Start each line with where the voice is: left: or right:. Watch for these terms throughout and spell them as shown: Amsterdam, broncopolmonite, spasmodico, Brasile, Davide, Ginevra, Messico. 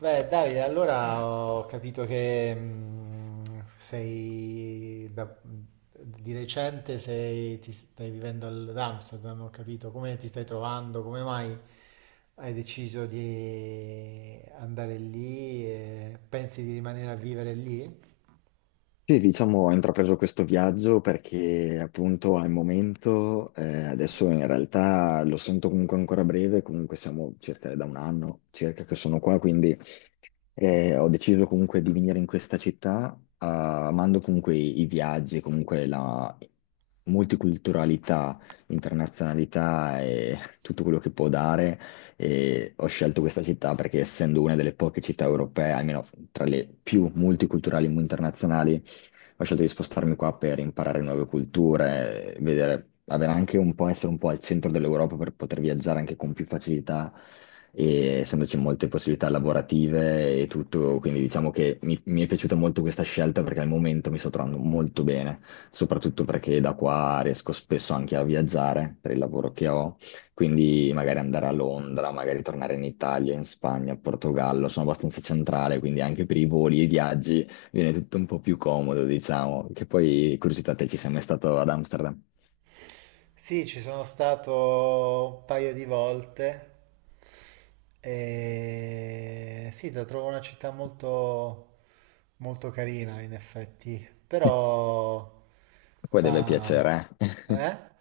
right: Beh, Davide, allora ho capito che di recente ti stai vivendo ad Amsterdam. Ho capito come ti stai trovando, come mai hai deciso di andare lì e pensi di rimanere a vivere lì?
left: Sì, diciamo, ho intrapreso questo viaggio perché appunto al momento, adesso in realtà lo sento comunque ancora breve, comunque siamo circa da un anno circa che sono qua, quindi ho deciso comunque di venire in questa città, ah, amando comunque i viaggi, comunque la multiculturalità, internazionalità e tutto quello che può dare. E ho scelto questa città perché essendo una delle poche città europee, almeno tra le più multiculturali e internazionali, ho scelto di spostarmi qua per imparare nuove culture, vedere, avere anche un po', essere un po' al centro dell'Europa per poter viaggiare anche con più facilità e essendoci molte possibilità lavorative e tutto, quindi diciamo che mi è piaciuta molto questa scelta perché al momento mi sto trovando molto bene, soprattutto perché da qua riesco spesso anche a viaggiare per il lavoro che ho, quindi magari andare a Londra, magari tornare in Italia, in Spagna, Portogallo, sono abbastanza centrale, quindi anche per i voli e i viaggi viene tutto un po' più comodo, diciamo, che poi, curiosità, te ci sei mai stato ad Amsterdam?
right: Sì, ci sono stato un paio di volte e sì, la trovo una città molto, molto carina in effetti, però
left: Poi deve
right: fa...
left: piacere, eh?
right: Eh?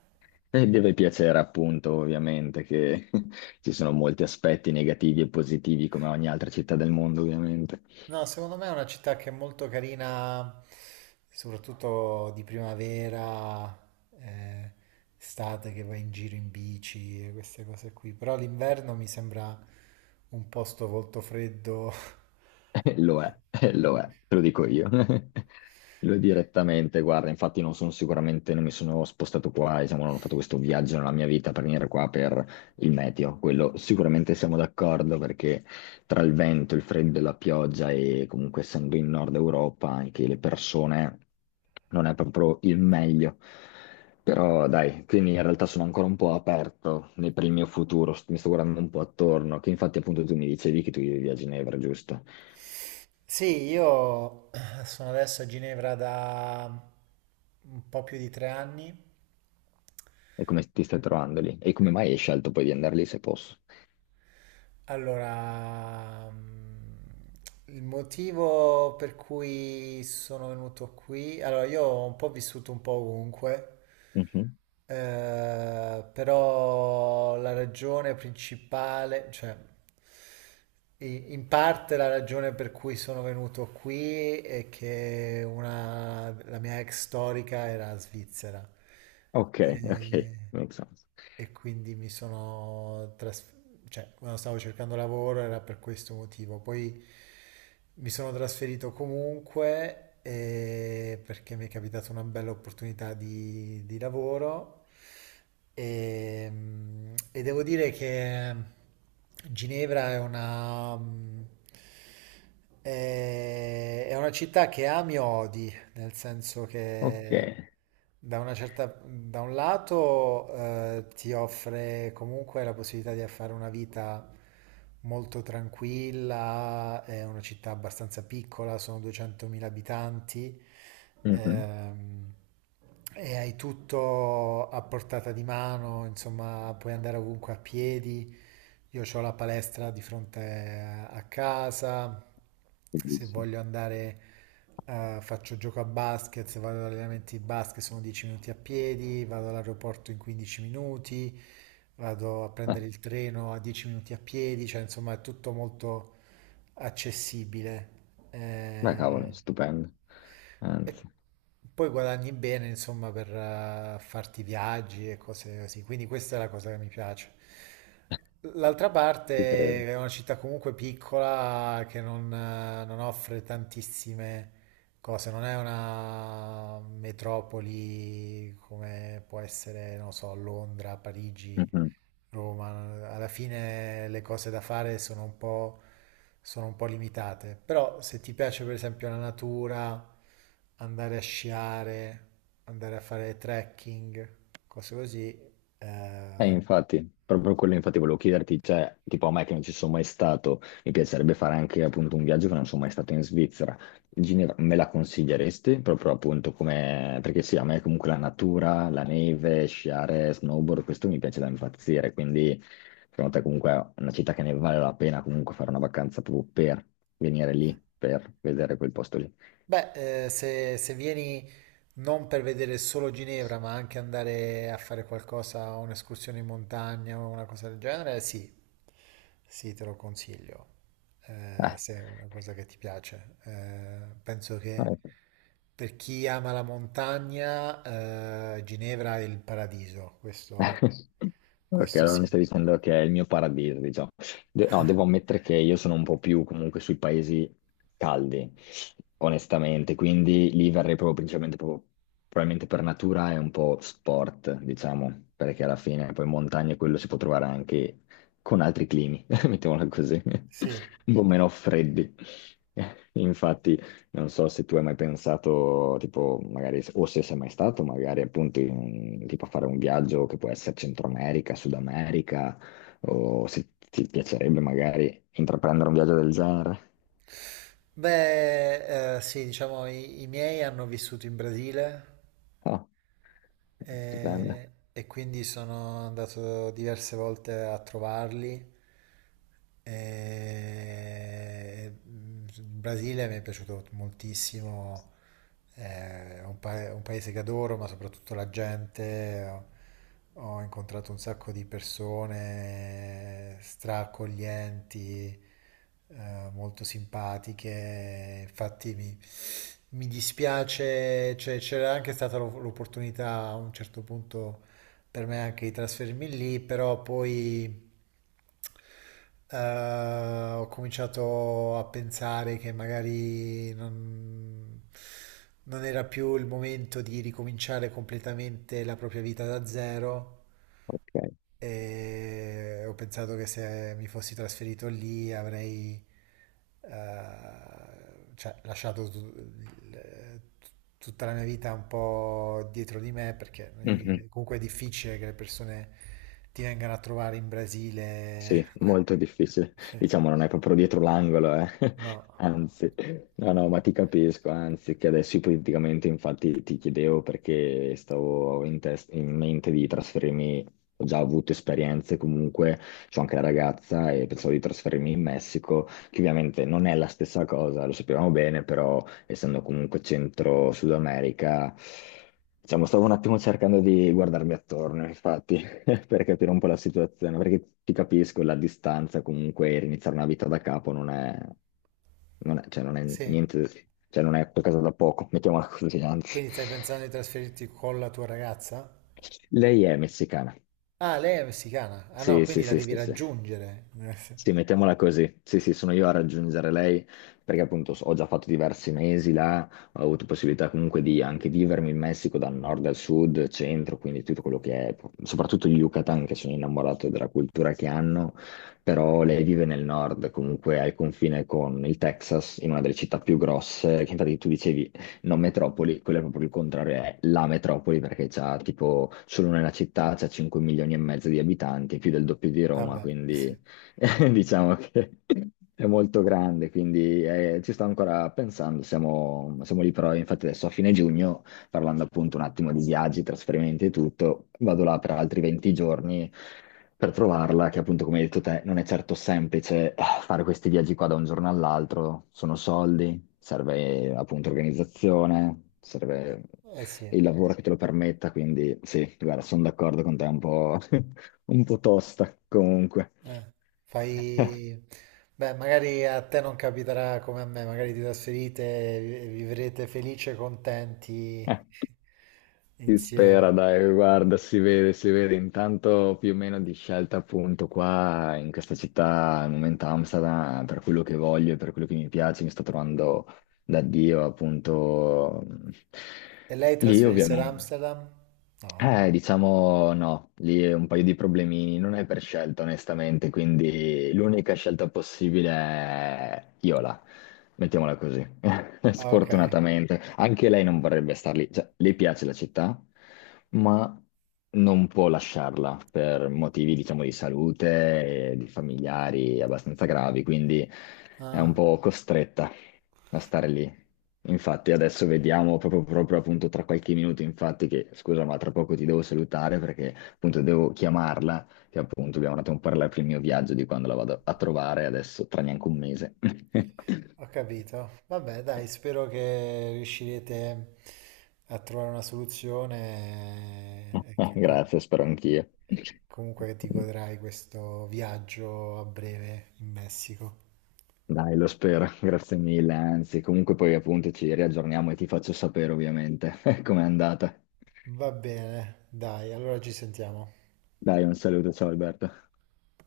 left: E deve piacere appunto, ovviamente, che ci sono molti aspetti negativi e positivi come ogni altra città del mondo, ovviamente.
right: No, secondo me è una città che è molto carina, soprattutto di primavera, eh, estate che vai in giro in bici e queste cose qui, però l'inverno mi sembra un posto molto freddo.
left: Lo è, lo è, te lo dico io. Lo è direttamente, guarda, infatti non sono sicuramente, non mi sono spostato qua, diciamo, non ho fatto questo viaggio nella mia vita per venire qua per il meteo, quello sicuramente siamo d'accordo perché tra il vento, il freddo e la pioggia e comunque essendo in Nord Europa anche le persone non è proprio il meglio. Però dai, quindi in realtà sono ancora un po' aperto per il mio futuro, mi sto guardando un po' attorno, che infatti appunto tu mi dicevi che tu vivi a Ginevra, giusto?
right: Sì, io sono adesso a Ginevra da un po' più di 3 anni.
left: E come ti stai trovando lì? E come mai hai scelto poi di andare lì se posso?
right: Allora, il motivo per cui sono venuto qui, allora io ho un po' vissuto un po' ovunque,
left: Mhm.
right: però la ragione principale, cioè in parte la ragione per cui sono venuto qui è che la mia ex storica era svizzera.
left: Ok, ok,
right: E,
left: make sense.
right: e quindi mi sono trasferito, cioè, quando stavo cercando lavoro era per questo motivo. Poi mi sono trasferito comunque, perché mi è capitata una bella opportunità di lavoro e devo dire che Ginevra è una, mm, è una città che ami e odi, nel senso
left: Ok.
right: che da da un lato ti offre comunque la possibilità di fare una vita molto tranquilla, è una città abbastanza piccola, sono 200.000 abitanti,
left: Mhm.
right: ehm, e hai tutto a portata di mano, insomma, puoi andare ovunque a piedi. Io ho la palestra di fronte a casa. Se
left: Bellissimo.
right: voglio andare, faccio gioco a basket, se vado all'allenamento di basket sono 10 minuti a piedi, vado all'aeroporto in 15 minuti, vado a
left: Ah,
right: prendere il treno a 10 minuti a piedi, cioè insomma è tutto molto accessibile.
left: beh,
right: Eh,
left: cavolo, stupendo.
right: e
left: Anzi,
right: poi guadagni bene, insomma, per farti viaggi e cose così. Quindi questa è la cosa che mi piace. L'altra
left: ci credo.
right: parte è una città comunque piccola che non offre tantissime cose, non è una metropoli come può essere, non so, Londra, Parigi,
left: Mhm.
right: Roma. Alla fine le cose da fare sono un po' limitate, però se ti piace per esempio la natura, andare a sciare, andare a fare trekking, cose così, eh,
left: Infatti, proprio quello infatti volevo chiederti, cioè, tipo a me che non ci sono mai stato, mi piacerebbe fare anche appunto un viaggio che non sono mai stato in Svizzera. Ginevra, me la consiglieresti? Proprio appunto come, perché sì, a me comunque la natura, la neve, sciare, snowboard, questo mi piace da impazzire, quindi secondo te comunque è una città che ne vale la pena comunque fare una vacanza proprio per venire lì, per vedere quel posto lì.
right: Beh, se vieni non per vedere solo Ginevra, ma anche andare a fare qualcosa, un'escursione in montagna o una cosa del genere, sì, sì, te lo consiglio, se è una cosa che ti piace. Penso che
left: Eh,
right: per chi ama la montagna, Ginevra è il paradiso, questo,
left: ok,
right: questo
left: allora mi
right: sì.
left: stai dicendo che è il mio paradiso, diciamo. No, devo ammettere che io sono un po' più comunque sui paesi caldi, onestamente, quindi lì verrei proprio principalmente, probabilmente per natura è un po' sport, diciamo, perché alla fine poi in montagna quello si può trovare anche con altri climi, mettiamola così,
right: Sì.
left: un po' meno freddi. Infatti non so se tu hai mai pensato, tipo, magari, o se sei mai stato, magari appunto, tipo a fare un viaggio che può essere Centro America, Sud America, o se ti piacerebbe magari intraprendere un viaggio del genere.
right: Beh, sì, diciamo, i miei hanno vissuto in Brasile.
left: Oh, stupendo.
right: E quindi sono andato diverse volte a trovarli. E, il Brasile mi è piaciuto moltissimo, è un paese che adoro, ma soprattutto la gente. Ho incontrato un sacco di persone straccoglienti, molto simpatiche. Infatti mi dispiace, cioè, c'era anche stata l'opportunità a un certo punto per me anche di trasferirmi lì, però poi eh, ho cominciato a pensare che magari non era più il momento di ricominciare completamente la propria vita da zero. E ho pensato che se mi fossi trasferito lì avrei cioè, lasciato tutta la mia vita un po' dietro di me perché
left: Ok.
right: comunque è difficile che le persone ti vengano a trovare in Brasile.
left: Sì,
right: Ecco.
left: molto difficile.
right: Sì.
left: Diciamo, non è proprio dietro l'angolo, eh.
right: No,
left: Anzi, no, no, ma ti capisco, anzi, che adesso ipoteticamente infatti ti chiedevo perché stavo in, in mente di trasferirmi, ho già avuto esperienze comunque, c'ho anche la ragazza e pensavo di trasferirmi in Messico, che ovviamente non è la stessa cosa, lo sappiamo bene, però essendo comunque centro Sud America, diciamo, stavo un attimo cercando di guardarmi attorno, infatti. Per capire un po' la situazione, perché ti capisco, la distanza comunque, iniziare una vita da capo non è, cioè non è
right: sì.
left: niente, cioè non è qualcosa da poco, mettiamola così, anzi.
right: Quindi stai pensando di trasferirti con la tua ragazza?
left: Lei è messicana.
right: Ah, lei è messicana. Ah no,
left: Sì, sì,
right: quindi la
left: sì,
right: devi
left: sì, sì.
right: raggiungere.
left: Sì, mettiamola così. Sì, sì, sono io a raggiungere lei perché appunto ho già fatto diversi mesi là, ho avuto possibilità comunque di anche vivermi in Messico dal nord al sud, centro, quindi tutto quello che è, soprattutto il Yucatan che sono innamorato della cultura che hanno, però lei vive nel nord, comunque al confine con il Texas, in una delle città più grosse, che infatti tu dicevi non metropoli, quello è proprio il contrario, è la metropoli perché c'ha tipo solo nella città c'ha 5 milioni e mezzo di abitanti, più del doppio di Roma,
right: Vabbè,
left: quindi diciamo che è molto grande, quindi ci sto ancora pensando, siamo lì però, infatti adesso a fine giugno, parlando appunto un attimo di viaggi, trasferimenti e tutto, vado là per altri 20 giorni per trovarla, che appunto come hai detto te non è certo semplice fare questi viaggi qua da un giorno all'altro, sono soldi, serve appunto organizzazione, serve
right: eh sì.
left: il lavoro che sì, te lo permetta, quindi sì, guarda, sono d'accordo con te un po'. Un po' tosta comunque.
right: Eh, fai... Beh, magari a te non capiterà come a me, magari ti trasferite e vivrete felici e contenti
left: Si spera,
right: insieme.
left: dai, guarda, si vede intanto più o meno di scelta appunto qua in questa città, al momento Amsterdam, per quello che voglio, e per quello che mi piace, mi sto trovando da Dio appunto
right: E lei
left: lì
right: trasferirsi ad
left: ovviamente.
right: Amsterdam? No.
left: Diciamo no, lì è un paio di problemini, non è per scelta onestamente, quindi l'unica scelta possibile è Iola, mettiamola così,
right: Ah, ok,
left: sfortunatamente. Anche lei non vorrebbe star lì, cioè le piace la città, ma non può lasciarla per motivi, diciamo, di salute e di familiari abbastanza gravi, quindi è un
right: ah,
left: po' costretta a stare lì. Infatti adesso vediamo proprio, proprio appunto tra qualche minuto, infatti che scusa ma tra poco ti devo salutare perché appunto devo chiamarla, che appunto abbiamo andato a parlare per il mio viaggio di quando la vado a trovare adesso tra neanche un mese.
right: ho capito. Vabbè, dai, spero che riuscirete a trovare una soluzione, e che
left: Grazie, spero anch'io.
right: comunque che ti godrai questo viaggio a breve in Messico.
left: Dai, lo spero, grazie mille, anzi comunque poi appunto ci riaggiorniamo e ti faccio sapere ovviamente com'è andata.
right: Va bene, dai, allora ci sentiamo.
left: Dai, un saluto, ciao Alberto.